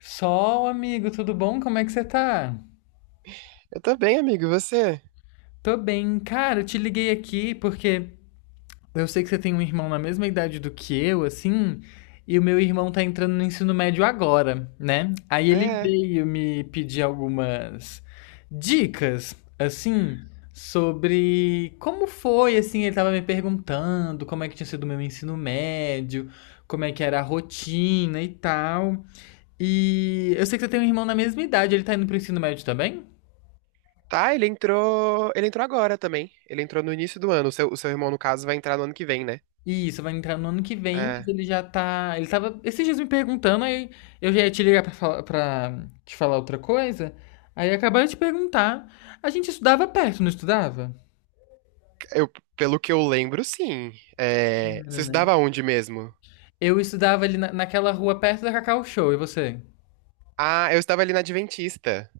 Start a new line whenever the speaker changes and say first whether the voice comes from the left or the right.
left: Sol, amigo, tudo bom? Como é que você tá?
right: Eu tô bem, amigo. E você?
left: Tô bem. Cara, eu te liguei aqui porque eu sei que você tem um irmão na mesma idade do que eu, assim, e o meu irmão tá entrando no ensino médio agora, né? Aí ele
right: É.
left: veio me pedir algumas dicas, assim, sobre como foi, assim, ele tava me perguntando como é que tinha sido o meu ensino médio, como é que era a rotina e tal. E eu sei que você tem um irmão na mesma idade, ele tá indo pro ensino médio também?
right: Tá, ele entrou. Ele entrou agora também. Ele entrou no início do ano. O seu irmão, no caso, vai entrar no ano que vem, né?
left: Isso, vai entrar no ano que vem, mas
right: É.
left: ele já tá. Ele tava esses dias me perguntando, aí eu já ia te ligar pra, falar, pra te falar outra coisa. Aí acabaram de perguntar. A gente estudava perto, não estudava?
right: Eu, pelo que eu lembro, sim. É, você
left: Era, né?
right: estudava onde mesmo?
left: Eu estudava ali naquela rua perto da Cacau Show, e você?
right: Ah, eu estava ali na Adventista.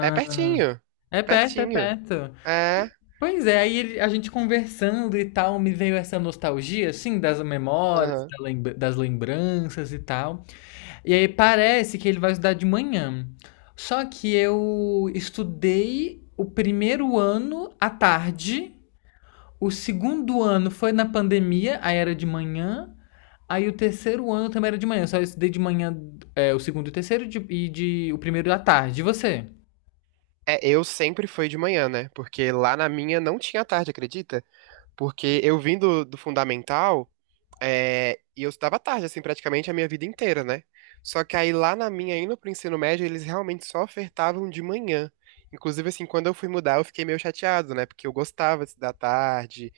right: É pertinho.
left: é perto, é
right: Pertinho.
left: perto.
right: É.
left: Pois é, aí a gente conversando e tal, me veio essa nostalgia, assim, das memórias,
right: Aham.
left: da lembra- das lembranças e tal. E aí parece que ele vai estudar de manhã. Só que eu estudei o primeiro ano à tarde, o segundo ano foi na pandemia, aí era de manhã. Aí o terceiro ano também era de manhã, só eu estudei de manhã é, o segundo e o terceiro de- e de, o primeiro à tarde. E você?
right: É, eu sempre fui de manhã, né? Porque lá na minha não tinha tarde, acredita? Porque eu vim do fundamental. É, e eu estudava tarde, assim, praticamente a minha vida inteira, né? Só que aí lá na minha, indo pro ensino médio, eles realmente só ofertavam de manhã. Inclusive, assim, quando eu fui mudar, eu fiquei meio chateado, né? Porque eu gostava de estudar tarde,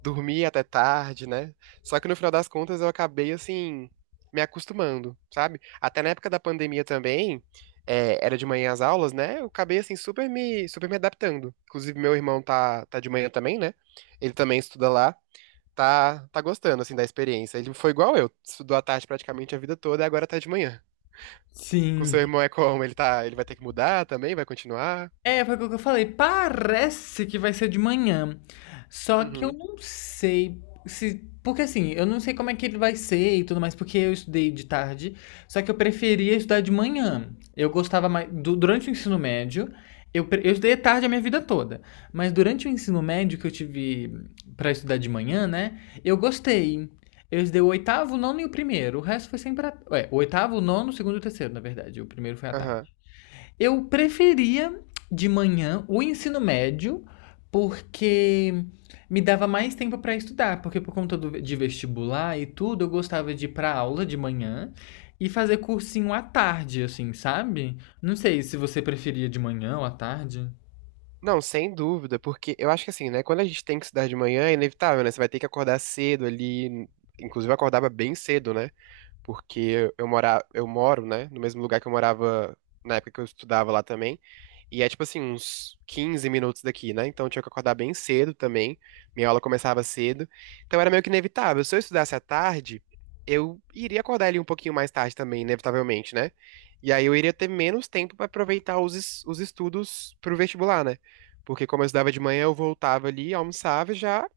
right: dormia até tarde, né? Só que no final das contas eu acabei, assim, me acostumando, sabe? Até na época da pandemia também, era de manhã as aulas, né? Eu acabei, assim, super me adaptando. Inclusive, meu irmão tá de manhã também, né? Ele também estuda lá tá gostando, assim, da experiência. Ele foi igual eu, estudou à tarde praticamente a vida toda e agora tá de manhã. Com seu
left: Sim.
right: irmão é como? Ele vai ter que mudar também? Vai continuar?
left: É, foi o que eu falei. Parece que vai ser de manhã. Só que eu
right: Uhum,
left: não sei se. Porque assim, eu não sei como é que ele vai ser e tudo mais, porque eu estudei de tarde. Só que eu preferia estudar de manhã. Eu gostava mais. Durante o ensino médio, eu estudei à tarde a minha vida toda. Mas durante o ensino médio que eu tive pra estudar de manhã, né? Eu gostei. Eu estudei o oitavo, o nono e o primeiro. O resto foi sempre. À... Ué, o oitavo, o nono, o segundo e o terceiro, na verdade. O primeiro foi à
right: aham.
left: tarde. Eu preferia de manhã o ensino médio, porque me dava mais tempo para estudar, porque por conta de vestibular e tudo, eu gostava de ir para aula de manhã e fazer cursinho à tarde, assim, sabe? Não sei se você preferia de manhã ou à tarde.
right: Não, sem dúvida, porque eu acho que assim, né, quando a gente tem que estudar de manhã, é inevitável, né? Você vai ter que acordar cedo ali, inclusive eu acordava bem cedo, né? Porque eu moro, né, no mesmo lugar que eu morava na época que eu estudava lá também. E é tipo assim, uns 15 minutos daqui, né? Então eu tinha que acordar bem cedo também. Minha aula começava cedo. Então era meio que inevitável. Se eu estudasse à tarde, eu iria acordar ali um pouquinho mais tarde também, inevitavelmente, né? E aí eu iria ter menos tempo para aproveitar os estudos pro vestibular, né? Porque como eu estudava de manhã, eu voltava ali, almoçava e já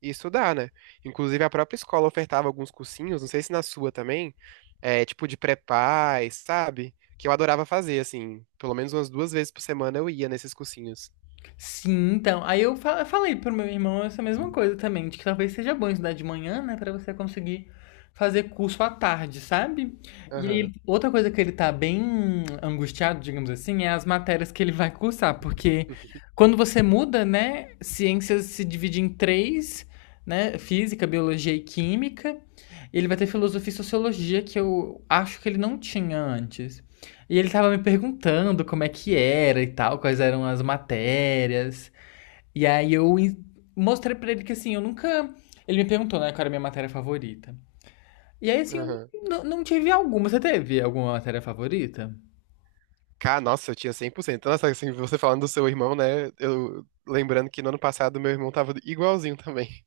right: ia estudar, né? Inclusive a própria escola ofertava alguns cursinhos, não sei se na sua também tipo de pré-paz, sabe? Que eu adorava fazer, assim. Pelo menos umas duas vezes por semana eu ia nesses cursinhos.
left: Sim, então. Aí eu falei pro meu irmão essa mesma coisa também, de que talvez seja bom estudar de manhã, né, Pra você conseguir fazer curso à tarde, sabe? E aí,
right: Aham.
left: outra coisa que ele tá bem angustiado, digamos assim, é as matérias que ele vai cursar, porque quando você muda, né, ciências se divide em três, né, física, biologia e química. Ele vai ter filosofia e sociologia que eu acho que ele não tinha antes. E ele tava me perguntando como é que era e tal, quais eram as matérias. E aí eu mostrei pra ele que assim, eu nunca. Ele me perguntou, né, qual era a minha matéria favorita. E aí, assim, eu
right: Aham.
left: não tive alguma. Você teve alguma matéria favorita?
right: Cara, nossa, eu tinha cem por cento. Nossa, assim, você falando do seu irmão, né? Eu lembrando que no ano passado meu irmão tava igualzinho também.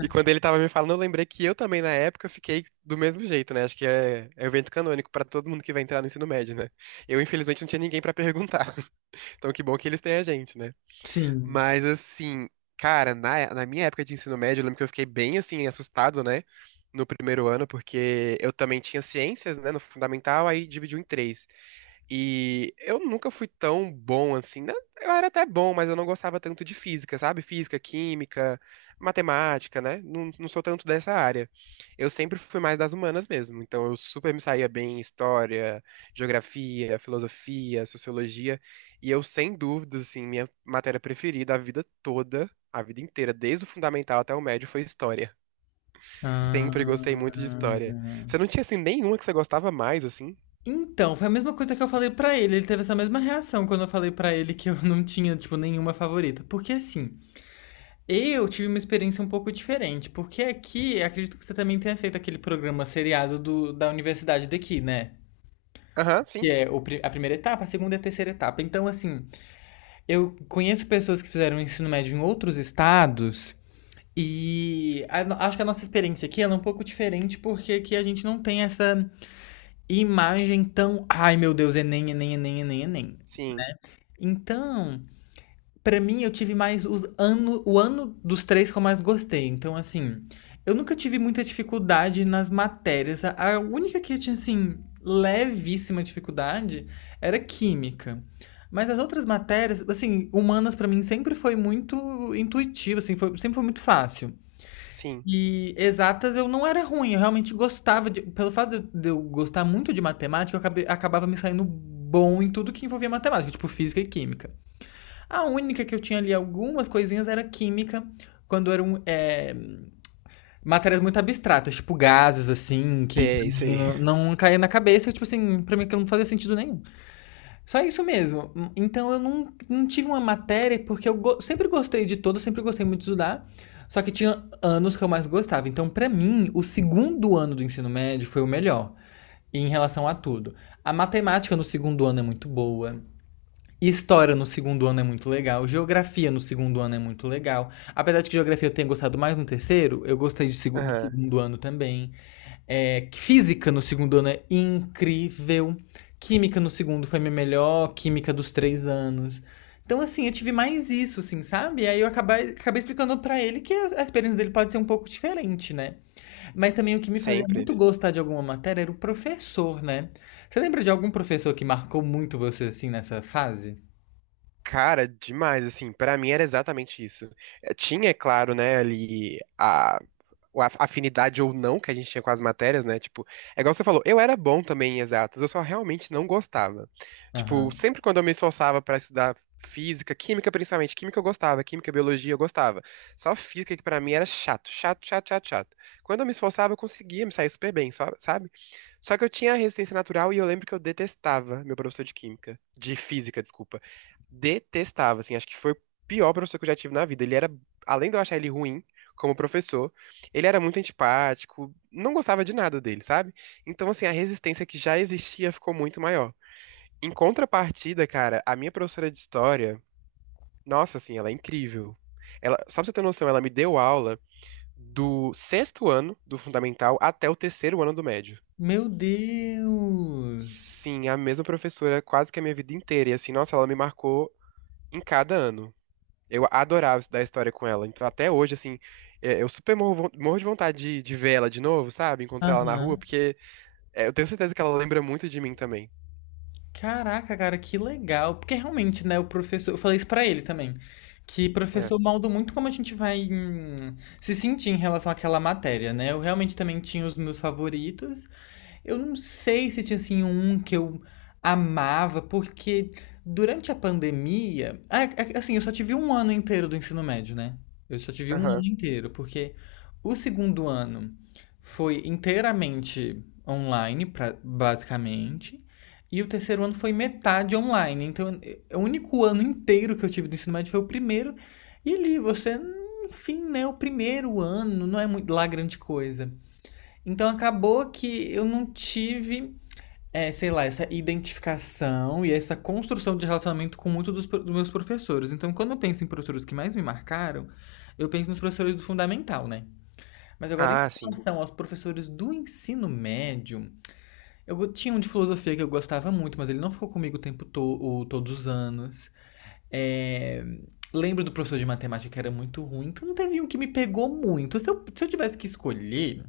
right: E quando ele tava me falando, eu lembrei que eu também, na época, fiquei do mesmo jeito, né? Acho que é evento canônico pra todo mundo que vai entrar no ensino médio, né? Eu, infelizmente, não tinha ninguém pra perguntar. Então, que bom que eles têm a gente, né?
left: Sim.
right: Mas assim, cara, na minha época de ensino médio, eu lembro que eu fiquei bem assim, assustado, né? No primeiro ano, porque eu também tinha ciências, né? No fundamental, aí dividiu em três. E eu nunca fui tão bom assim, né? Eu era até bom, mas eu não gostava tanto de física, sabe? Física, química, matemática, né? Não, não sou tanto dessa área. Eu sempre fui mais das humanas mesmo. Então eu super me saía bem em história, geografia, filosofia, sociologia. E eu, sem dúvidas, assim, minha matéria preferida a vida toda, a vida inteira, desde o fundamental até o médio, foi história. Sempre gostei muito de
left: Ah...
right: história. Você não tinha, assim, nenhuma que você gostava mais, assim?
left: Então, foi a mesma coisa que eu falei pra ele. Ele teve essa mesma reação quando eu falei pra ele que eu não tinha, tipo, nenhuma favorita. Porque assim, eu tive uma experiência um pouco diferente, porque aqui, acredito que você também tenha feito aquele programa seriado do, da universidade daqui, né?
right: Aham,
left: Que
right: sim.
left: é a primeira etapa, a segunda e a terceira etapa. Então, assim, eu conheço pessoas que fizeram ensino médio em outros estados e a no- acho que a nossa experiência aqui ela é um pouco diferente, porque aqui a gente não tem essa imagem tão, ai meu Deus, Enem, Enem, Enem, Enem, Enem.
right: Sim,
left: Então, pra mim, eu tive mais o ano dos três que eu mais gostei. Então, assim, eu nunca tive muita dificuldade nas matérias. A única que eu tinha, assim, levíssima dificuldade era química. Mas as outras matérias, assim, humanas pra mim sempre foi muito intuitivo, assim, foi- sempre foi muito fácil.
right: sim.
left: E exatas eu não era ruim, eu realmente gostava de. Pelo fato de eu gostar muito de matemática, eu acabava me saindo bom em tudo que envolvia matemática, tipo física e química. A única que eu tinha ali algumas coisinhas era química, quando eram é, matérias muito abstratas, tipo gases, assim, que pra
right: Sei,
left: mim
right: sei.
left: não caía na cabeça, tipo assim, pra mim aquilo não fazia sentido nenhum. Só isso mesmo. Então eu não tive uma matéria, porque eu go- sempre gostei de todo, sempre gostei muito de estudar, só que tinha anos que eu mais gostava. Então, pra mim, o segundo ano do ensino médio foi o melhor em relação a tudo. A matemática no segundo ano é muito boa. História no segundo ano é muito legal, geografia no segundo ano é muito legal. Apesar de que geografia eu tenha gostado mais no terceiro, eu gostei de do
right: Aham,
left: segundo ano também. É, física no segundo ano é incrível. Química no segundo foi minha melhor química dos 3 anos. Então, assim, eu tive mais isso, assim, sabe? Aí eu acabei, acabei explicando pra ele que a experiência dele pode ser um pouco diferente, né? Mas também o que me fazia
right: sempre.
left: muito gostar de alguma matéria era o professor, né? Você lembra de algum professor que marcou muito você, assim, nessa fase?
right: Cara, demais, assim, pra mim era exatamente isso. Tinha, é claro, né, ali afinidade ou não que a gente tinha com as matérias, né, tipo, é igual você falou, eu era bom também em exatas, eu só realmente não gostava. Tipo,
left: Aham.
right: sempre quando eu me esforçava pra estudar física, química principalmente, química eu gostava, química, biologia eu gostava. Só física que pra mim era chato, chato, chato, chato, chato. Quando eu me esforçava, eu conseguia me sair super bem, sabe? Só que eu tinha resistência natural e eu lembro que eu detestava meu professor de química. De física, desculpa. Detestava, assim. Acho que foi o pior professor que eu já tive na vida. Ele era, além de eu achar ele ruim como professor, ele era muito antipático. Não gostava de nada dele, sabe? Então, assim, a resistência que já existia ficou muito maior. Em contrapartida, cara, a minha professora de história, nossa, assim, ela é incrível. Ela, só pra você ter noção, ela me deu aula do sexto ano do fundamental até o terceiro ano do médio.
left: Meu Deus!
right: Sim, a mesma professora quase que a minha vida inteira. E assim, nossa, ela me marcou em cada ano. Eu adorava estudar história com ela. Então, até hoje, assim, eu super morro de vontade de ver ela de novo, sabe? Encontrar ela na rua,
left: Aham.
right: porque eu tenho certeza que ela lembra muito de mim também.
left: Caraca, cara, que legal. Porque realmente, né, o professor. Eu falei isso pra ele também. Que
right: É.
left: professor molda muito como a gente vai se sentir em relação àquela matéria, né? Eu realmente também tinha os meus favoritos. Eu não sei se tinha assim um que eu amava, porque durante a pandemia, ah, assim, eu só tive um ano inteiro do ensino médio, né? Eu só tive um
right: Aham.
left: ano inteiro, porque o segundo ano foi inteiramente online, basicamente, e o terceiro ano foi metade online. Então, o único ano inteiro que eu tive do ensino médio foi o primeiro, e ali você, enfim, né? O primeiro ano não é muito lá grande coisa. Então acabou que eu não tive, é, sei lá, essa identificação e essa construção de relacionamento com muitos dos meus professores. Então, quando eu penso em professores que mais me marcaram, eu penso nos professores do fundamental, né? Mas agora, em
right: Ah, sim.
left: relação aos professores do ensino médio, eu tinha um de filosofia que eu gostava muito, mas ele não ficou comigo o tempo to o- todos os anos. É, lembro do professor de matemática que era muito ruim, então não teve um que me pegou muito. Se eu tivesse que escolher,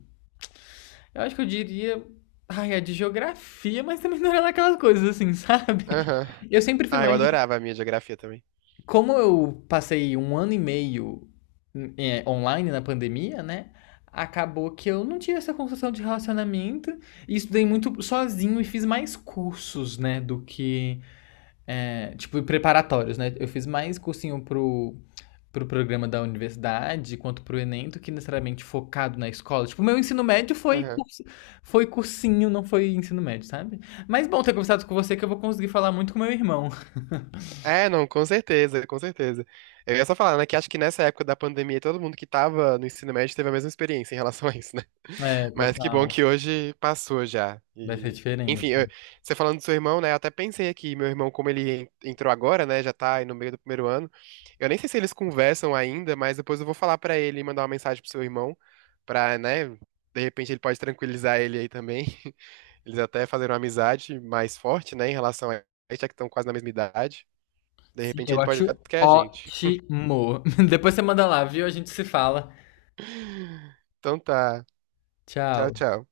left: eu acho que eu diria. Ai, a de geografia, mas também não era daquelas coisas assim, sabe?
right: Aham.
left: Eu sempre fui
right: Ah, eu
left: mais.
right: adorava a minha geografia também.
left: Como eu passei um ano e meio é, online na pandemia, né? Acabou que eu não, tive essa construção de relacionamento e estudei muito sozinho e fiz mais cursos, né? Do que. É, tipo, preparatórios, né? Eu fiz mais cursinho pro, pro programa da universidade quanto pro Enem do que necessariamente focado na escola. Tipo, o meu ensino médio foi
right: Aham.
left: curso, foi cursinho, não foi ensino médio, sabe? Mas bom ter conversado com você que eu vou conseguir falar muito com meu irmão.
right: É, não, com certeza, com certeza. Eu ia só falar, né, que acho que nessa época da pandemia todo mundo que tava no ensino médio teve a mesma experiência em relação a isso, né?
left: É,
right: Mas que bom
left: total.
right: que hoje passou já.
left: Vai ser
right: E,
left: diferente.
right: enfim, você falando do seu irmão, né, eu até pensei aqui, meu irmão, como ele entrou agora, né, já tá aí no meio do primeiro ano, eu nem sei se eles conversam ainda, mas depois eu vou falar pra ele e mandar uma mensagem pro seu irmão, pra, né, de repente ele pode tranquilizar ele aí também. Eles até fazer uma amizade mais forte, né, em relação a isso, já que estão quase na mesma idade. De
left: Sim,
right: repente
left: eu
right: ele pode
left: acho
right: olhar que é a gente.
left: ótimo. Depois você manda lá, viu? A gente se fala.
right: Então tá. Tchau,
left: Tchau.
right: tchau.